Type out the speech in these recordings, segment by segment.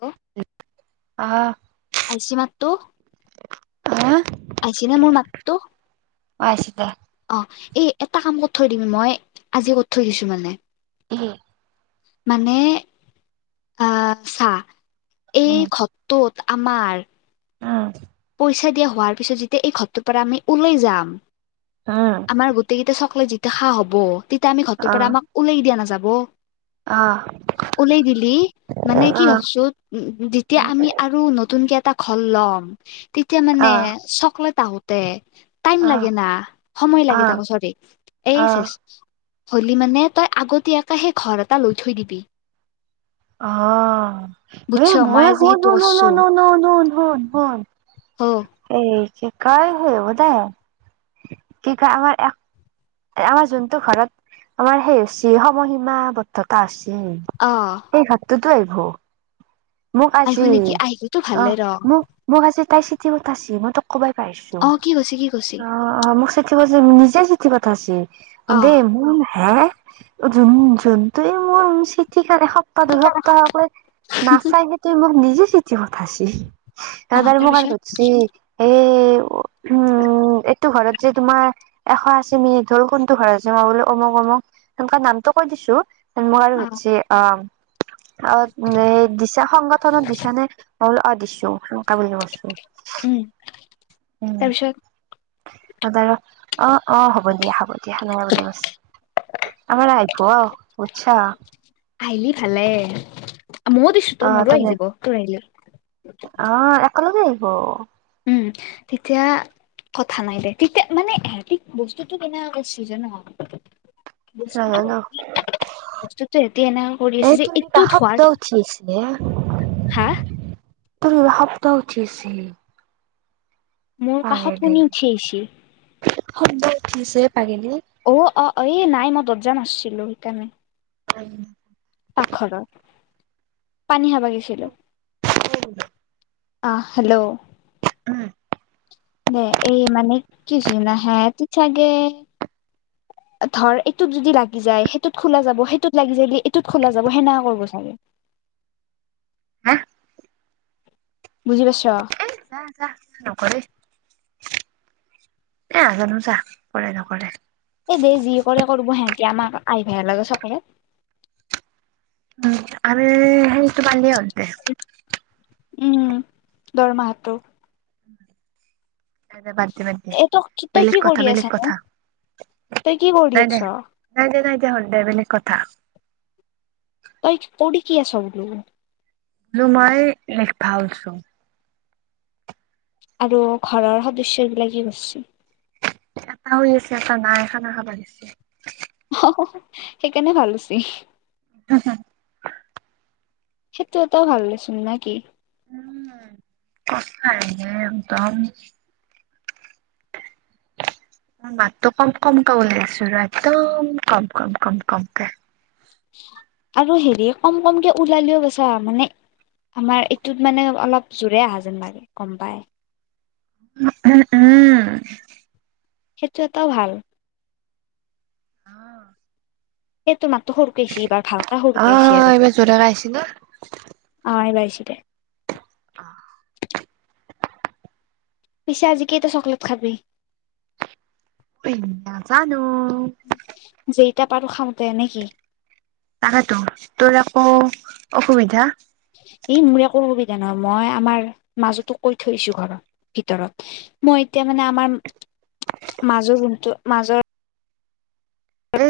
Hello! আহা আহিছে মাততো? হা? আহিছে নে মোৰ মাততো? আহিছে দে। অ এই এটা কাম কৰ থৈ দিম মই আজি কৰি থৈ দিছো মানে উম মানে আহ চা এই হন ঘৰটোত আমাৰ পইচা দিয়া হোৱাৰ পিছত যেতিয়া এই ঘৰটোৰ পৰা আমি ওলাই যাম উম আমাৰ গোটেই কেইটা চকলে যেতিয়া খা হব তেতিয়া আমি আমাক উওলাই দিয়া নাযাব। উলাই দিলি মানে কি ভাবিছো উম যেতিয়া আমি আৰু নতুনকে এটা ঘৰ ল'ম তেতিয়া মানে চকলেট আহোতে টাইম লাগে না সময় লাগে তাকো চৰী এই চে হ'লি মানে তই আগতীয়াকৈ সেই ঘৰ এটা লৈ থৈ দিবি। অ, এ বুজছ মই ভই আজি শুন সেইটো শুন কৰছো শুন শুন শুন শুন। উম এই কি কয় হব দে কি কয় আমাৰ আমাৰ যোনটো ঘৰত আমাৰ সেই হৈছে সময় সীমা বদ্ধতা আছে। অঁ। সেই ঘৰটোতো আহিব মোক আহিব আজি নেকি আহিলেতো অ ভালে ৰ মোক মোক আজি তাই চিটি পতাইছে। মই তোক কবাই পাহৰিছো। অ কি কৈছি কি কৈছি অ। অ মোক চঠি পঠাইছে, নিজে চিঠি পঠাইছে। অ দেই মোৰ হে যোন যোনটো মোৰ চিঠি কাৰাৰে সপ্তাহ দুসপ্তাহকৈ নাচাই সেইটোয়ে মোক নিজে চিঠি পঠাইছি তাৰপিছত আৰু মোক আৰু সুধিছি [inaudible] উম এইটো ঘৰত যে তোমাৰ এশ আশী মিনিট হল কোনটো ঘৰত জম ব অমক অমক তেনেকুৱা নামটো কৈ দিছো। মোক আৰু অ সুধিছি অ অ এই [inaudible] দিছা সংগঠনত দিছা নে? মই বোলো অ দিছো সেনেকে বুলি কৈছো। উম তাৰপিছত দাদাও অ অ হ'ব দিয়া হ'ব দিয়া সনেকে বুলি কৈছে। আমাৰ আহিপুৱাৰ বুজিছা আহিলি ভালে, মইয়ো দিছো ত মোৰো আহি যাব, তোৰ আহিলে। অঁ একেলগে আহিব। উম তেতিয়া কথা নাই দে তেতিয়া মানে সিহঁতি বস্তুটো কেনে গৈছিল জানা নাজানো বস্তুটো সেঁতি এনেক কৰি এই আছে যে তোৰ কিবা এইটো শব্দ ধোৱা, উঠি আছে হা? [unintelligible] শব্দ উঠি আছে মোৰ কাষত কোনো উঠি আহিছে খদ উঠিছে পাগেনে। অ অ এই নাই মই দৰ্জাম আাছিলো সেইকাৰণে। নাই। পাকখৰৰ পানী হাবাগিছিলো। উম। অ হেল্ল'। উম। দে এই মানে কিছুনা হে তো চাগে। ধৰ এইটোত যদি লাগি যায় সেইটোত খোলা যাব সেইটোত লাগি যায় বুলি এইটোত খোলা যাব সেনেকা কৰিব চাগে। হা। বুজি পাইছ। না না নকৰেই। এহ জানো চা কৰেই নকৰে। এই দেই যি কৰে কৰিব সিহঁতি আমাক আই ভাইৰ লগে চকে। উম আৰু সেইৰিতো পালিয়ে অন্তে। উম দৰমাহতো। নাই দে বাদ দে বাদ দে এইটো কি তই বেলেগ কি কথা কৰি আছ বেলেগ কথা ন। তুই কি কৰি নাই দে আছ। নাই নাই হনতেহ বেলেগ কথা। তই অওদি কি কৰি আছ। ৰুমা এই নেকফাওচোন। আৰু ঘৰৰ সদস্য বিলাকে কি গৈছে। এটাও আছে এটা নাই খানা খাবা দিছে। অ সেইকাৰণে ভাল হৈছি। উম হুম। সেইটো এটা ভাল দে চোন না কি। উম কতো নাইএকদম। [inaudible] ভাতটো কম কম কে বনাই আছোঁ একদম কম কম কম কমকে। আৰু হেৰি কম কমকে ওলালেও বছা মানে। আমাৰ এইটোত মানে অলপ জোৰে অহা যেন লাগে গম পায়। উম উম। সেইটো এটাও ভাল। সেই তো মাত্ৰ সৰুকছি এইবাৰ ভালকা অ সৰুকে আছি আৰু। এইবাৰ জোৰেৰে আহিছে নে? অ এইবাৰ আইছেদে। অ। পিছে আজি কেইটা চকলেট খাবি। মই নাজানো। যিইটা পাৰো খাওঁতে নেকি। তাকেতো তোৰ আকৌ অসুবিধা। ই মই একো অসুবিধা নহয় মই আমাৰ মাজুটো কৈ থৈছো ঘৰত ভিতৰত। মই এতিয়া মানে আমাৰ মাজৰ ৰুমটো মাজৰ। এ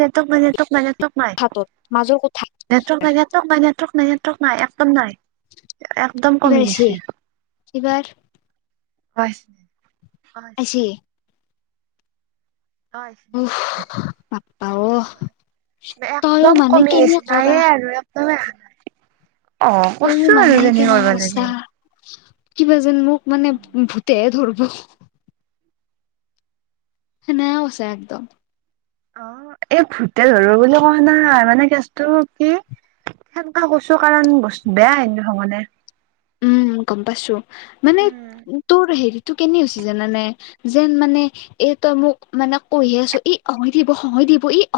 নেটৱৰ্ক নাই নেটৱৰ্ক নাই নেটৱৰ্ক নাই। হাতত মাজৰ কথা। নেটৱৰ্ক নাই নেটৱৰ্ক নাই নেটৱৰ্ক নাই একদম নাই। একদম এইবাৰ কমি আহিছি গিচে এইবাৰ [unintelligible] আহিছি নহয় উফ বাপ্পা অ তইও একদম মানে কমি কেনে আহিছে কৰা নাইয়ে আৰু একদম এ অ তইও কৈছোঁ মানে আৰু তেনেক কেনে কৰিব কৰছা লাগে কিবা যেন মোক মানে ভূতেহে ধৰিব হেনে হৈছে একদম অ এই [unintelligible] [unintelligible] বুলি কোৱা নাই মানে কেছটো কি সেনকা কৈছো কাৰণ বস্তু বেয়া হন মানে উম গম পাইছো মানে তোৰ হেৰিটো কেনে হৈছে জানানে [unintelligible]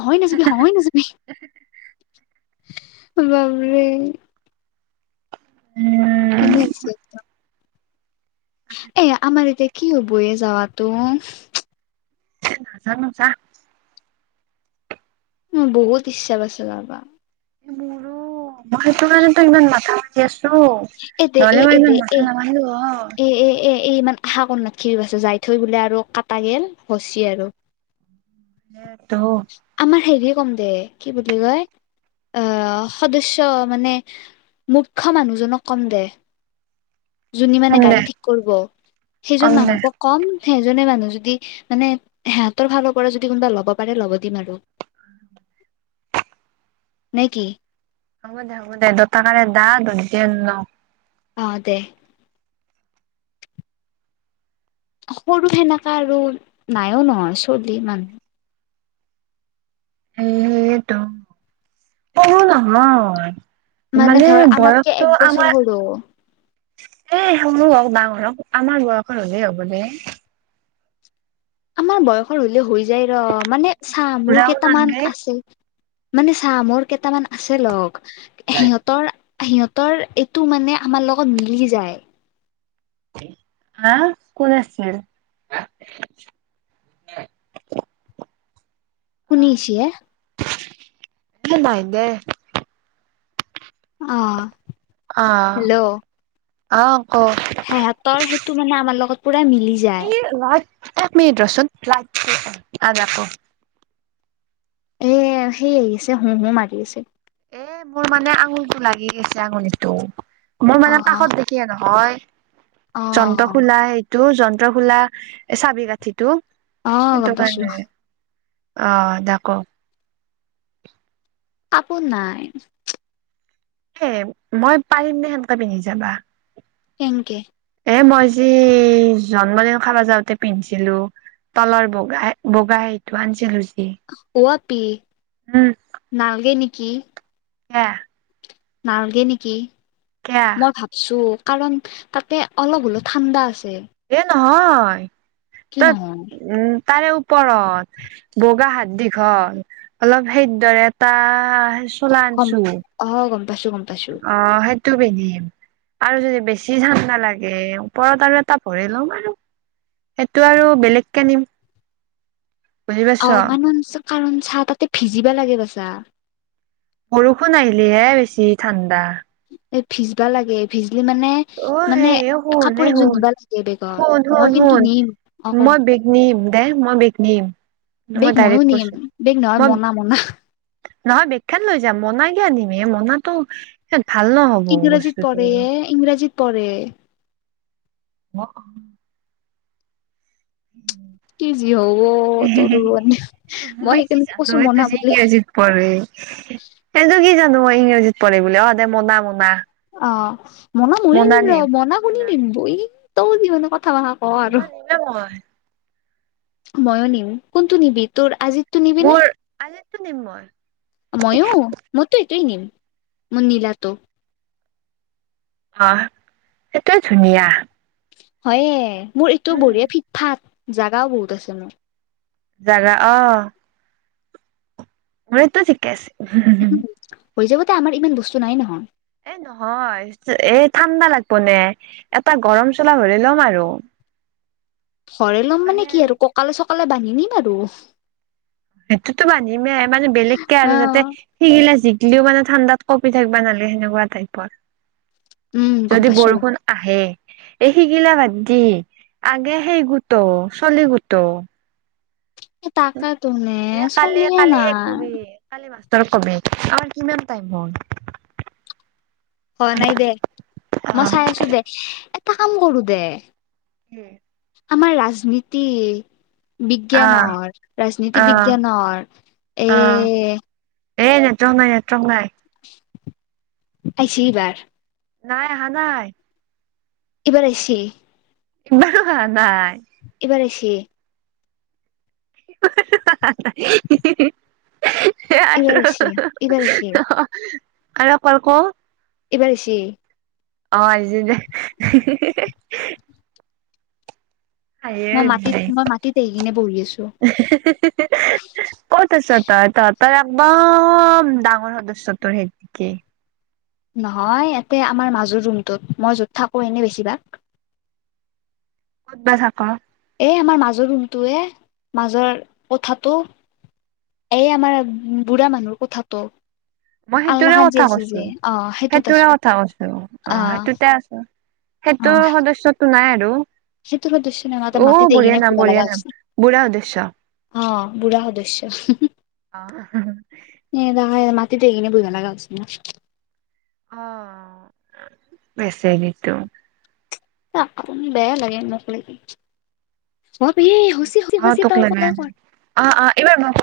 হৈ নাযাবি হৈ নাযাবি বাবৰে [unintelligible] কেনে আহিছে এয়া আমাৰ এতিয়া কি হবয়ে যাৱাতো [unintelligible] মোৰ বহুত ইচ্ছা গৈছে যাবা মোৰো মই সেইটো কাৰণেতো ইমান নাখাওঁ এ দে এ এ দে এ [unintelligible] এ এ এ এ ইমান আশা কৰি নাতকিবি যাই থৈ বোলে আৰু কাটা গল হচি আৰু [inaudible] সেটো আমাৰ হেৰি কম দে কি বুলি কয় আহ সদস্য মানে মূৰ্খ্য মানুহজনক কম দে যোনে মানে কম গাড়ী দে ঠিক কৰিব সেইজন কম দে মানুহকক কম সেইজনে মানুহ যদি মানে সিহঁতৰ ফালৰ পৰা যদি কোনোবা ল'ব পাৰে ল'ব দিম আৰু নে কি হ'ব দে হ'ব দে দা ন অ দে সৰু সেনেকা আৰু নাইও নহয় চলি মানুহ এটো বহু নহয় মানে ধৰ আমাতকে বয়সটো এক বছৰ আমাৰ সৰু এ সেইনো হওক ডাঙৰ হওক আমাৰ বয়স হ'লেই হ'ব দে আমাৰ বয়সৰ হলে হৈ যায় ৰ মানে চাহ মোৰ বুঢ়াও কেইটামান নালগে আছে মানে চাহ মৰ কেইটামান আছে লগ সিহঁতৰ সিহঁতৰ এইটো মানে আমাৰ লগত মিলি যায় আহ কোন আছিলে শুনিছিয়ে [unintelligible] অ অ হেল্ল' অ অ ক সিহঁতৰ সেইটো মানে আমাৰ লগত পুৰা মিলি যায় এই ৰা এক মিনিট ৰচোন ল আজাক এ সেই আহিছে হোহো মাৰি আছে এ মোৰ মানে আঙুলটো লাগি গৈছে আঙুলিটো। মোৰ অ মানে কাষত দে কিয়ে নহয় অ যন্ত্ৰ খোলা সেই টো যন্ত্ৰ খোলা চাবি কাঁঠিটো অ গম সেইটো পাইছো কাৰণে অ দাকো কাপোৰ নাই। এ মই পাৰিম নে সেনেকাে পিন্ধি যাবা কেংকে? এ মই যি জন্মদিন খাব যাওঁতে পিন্ধিছিলো। তলৰ বগা বগা সেইটো আনিছিলো যি ও আপি উম নালগে নেকি কিয়া? নালগে নেকি কেয়া মই ভাবো চু কাৰণ তাতে অলপ হ'লো ঠাণ্ডা আছে এ নহয় কি ত নহয় উম তাৰে উপ ওপৰত বগা হাত দীঘল অলপ সেই দৰে এটা চোলা গম আনিছো অ গম পাইছো গম পাই অ সেই টো পিন্ধিম। আৰু যদি বেছি ঠাণ্ডা লাগে ওপৰত আৰু এটা ভৰি লম আৰু। সেইটো আৰু বেলেগ কে নিম। বুজি পাইছ অ কানন কাৰণ চাহ তাতে ভিজিবা লাগে বাচা বৰষুণ আহিলিহে বেছি ঠাণ্ডা। এ ভিজবা লাগে ভিজলি মানে অ মানে হে এ শুন, কাপোৰ এ একযোৰ শুন, নিবা লাগে বেগত মই কিন্তু শুন-শুন-শুন নিম অ মই বেগ নিম দে মই বেক নিম। মই বেগ ময়ো ডাইৰেক্ট নিয়ম, কৈছো বেগ নহয় মই মনা মনা। নহয় বেগখান লৈ যাম মনা কিয়া নিম এ মনাটো ভাল নহ ইংৰাজীত পঢ়ে এ, ইংৰাজীত পঢ়ে। অ কি যি হ'ব তোৰ লগত, মই কি সেইকাৰন জানো কৈছো এইটো মনা যে বুলি। ইংৰাজীত পঢ়ে। এইটো কি জানো মই ইংৰাজীত পঢ়িম বুলি, অহ দে মনা মনা। অ মনা ময়ো নিম ৰ, মনা কোনি মোনা নিমব ই তৌ যিন কথা মাখা মনা নিমে মই। মইওঁ নিম। কোনটো নিবি? তোৰ আজি মোৰ আজিৰটো নিম ময়। মইও মইতো এইটোৱে নিম, মোৰ নীলাতো। অ সেতোয়ে ধুনীয়া। হয়ে মোৰ এইটো উম বঢ়িয়া ফিট-ফাট জাগাও বহুত আছে মোৰ। জাগা অ। মোৰতো থিকে আছে উম হৈ যাবদে আমাৰ ইমান বস্তু নাই নহয়। এ নহয় এ ঠাণ্ডা লাগব নে, এটা গৰম চোলা ভৰাই ল'ম আৰু। ভৰাই ল'ম মানে কি আৰু, ককালে-চকালে বান্ধি নিম আৰু। সেইটোতো বান্ধিমে মানে বেলেগকে অ আৰু যাতে শিগিলা জিকিলেওঁ মানে ঠাণ্ডাত কপি থাকবা নালগে তেনেকুৱা টাইপৰ। উম গম যদি পাইছো বৰষুণ আহে এই শিকিলা বাদ দে আগে সেই গোত' চলি গোত'। টাকেটো নে এ কালি চলিয়ে কালি সেই নাই। কবি কালি মাষ্টৰক কবি আমাৰ কিমান টাইম হ'ল। হোৱা নাই দে মই চাই আছোঁ দে এটা কাম কৰো দে। উম। আমাৰ ৰাজনীতি। বিজ্ঞানৰ ৰাজনীতি বিজ্ঞানৰ এ'। এ নেটৱৰ্ক নাই নেটৱৰ্ক নাই। আহিছি এই বাৰ। নাই আহা নাই। এইবাৰ আহিছে। বা হা হা আহা নাই। এইবাৰ আহিছে। হা হা হা হা ই ই ই হে অ এইবাৰ আহিছি এইবাৰ আহিছি হ অ হ আৰু কল ক। এইবাৰ আহিছে। অ', আহিছিলে হে হে হে। হাঁহিয়ে মই মাটিত উঠিছে এ মই মাটিত আহি কিনে বহি আছো হে হে। ক'ত আছ' তই তহঁতৰ একদম ডাঙৰ সদস্য তোৰ হে একেই। নহয় ইয়াতে আমাৰ মাজৰ ৰুমটোত মই য'ত থাকো এনেই বেছিভাগ। ক'ত বা থাক। এ আমাৰ মাজৰ ৰুমটোয়ে মাজৰ কোঠা টো। এই আমাৰ বুঢ়া মানুহৰ কোঠা টো। মই সেইটোৰে কথা কৈছো অ সেইটোত সেইটোৰে আছো কথা কৈছো অ', সেইটোতে আছো। অ সেইটোৰ সদস্য টো নাই আৰু। সেইটো সদস্য নহয় মাত্ৰ মাটিত অ', আহি কিনে বঢ়িয়া বহিব নাম লগা বঢ়িয়া নাম হৈছে। বুঢ়া সদস্য। অ', বুঢ়া সদস্য হু হু হম। অ অহ। এ নহয় মাতিটো কেনে বহিব‌ লাগা হৈছে না। অ', বেচেৰি তো। আপুনি বেয়া লাগে মোক লৈ অবি হু। অ', তোক লাগে অ', অ', এইবাৰ মোক।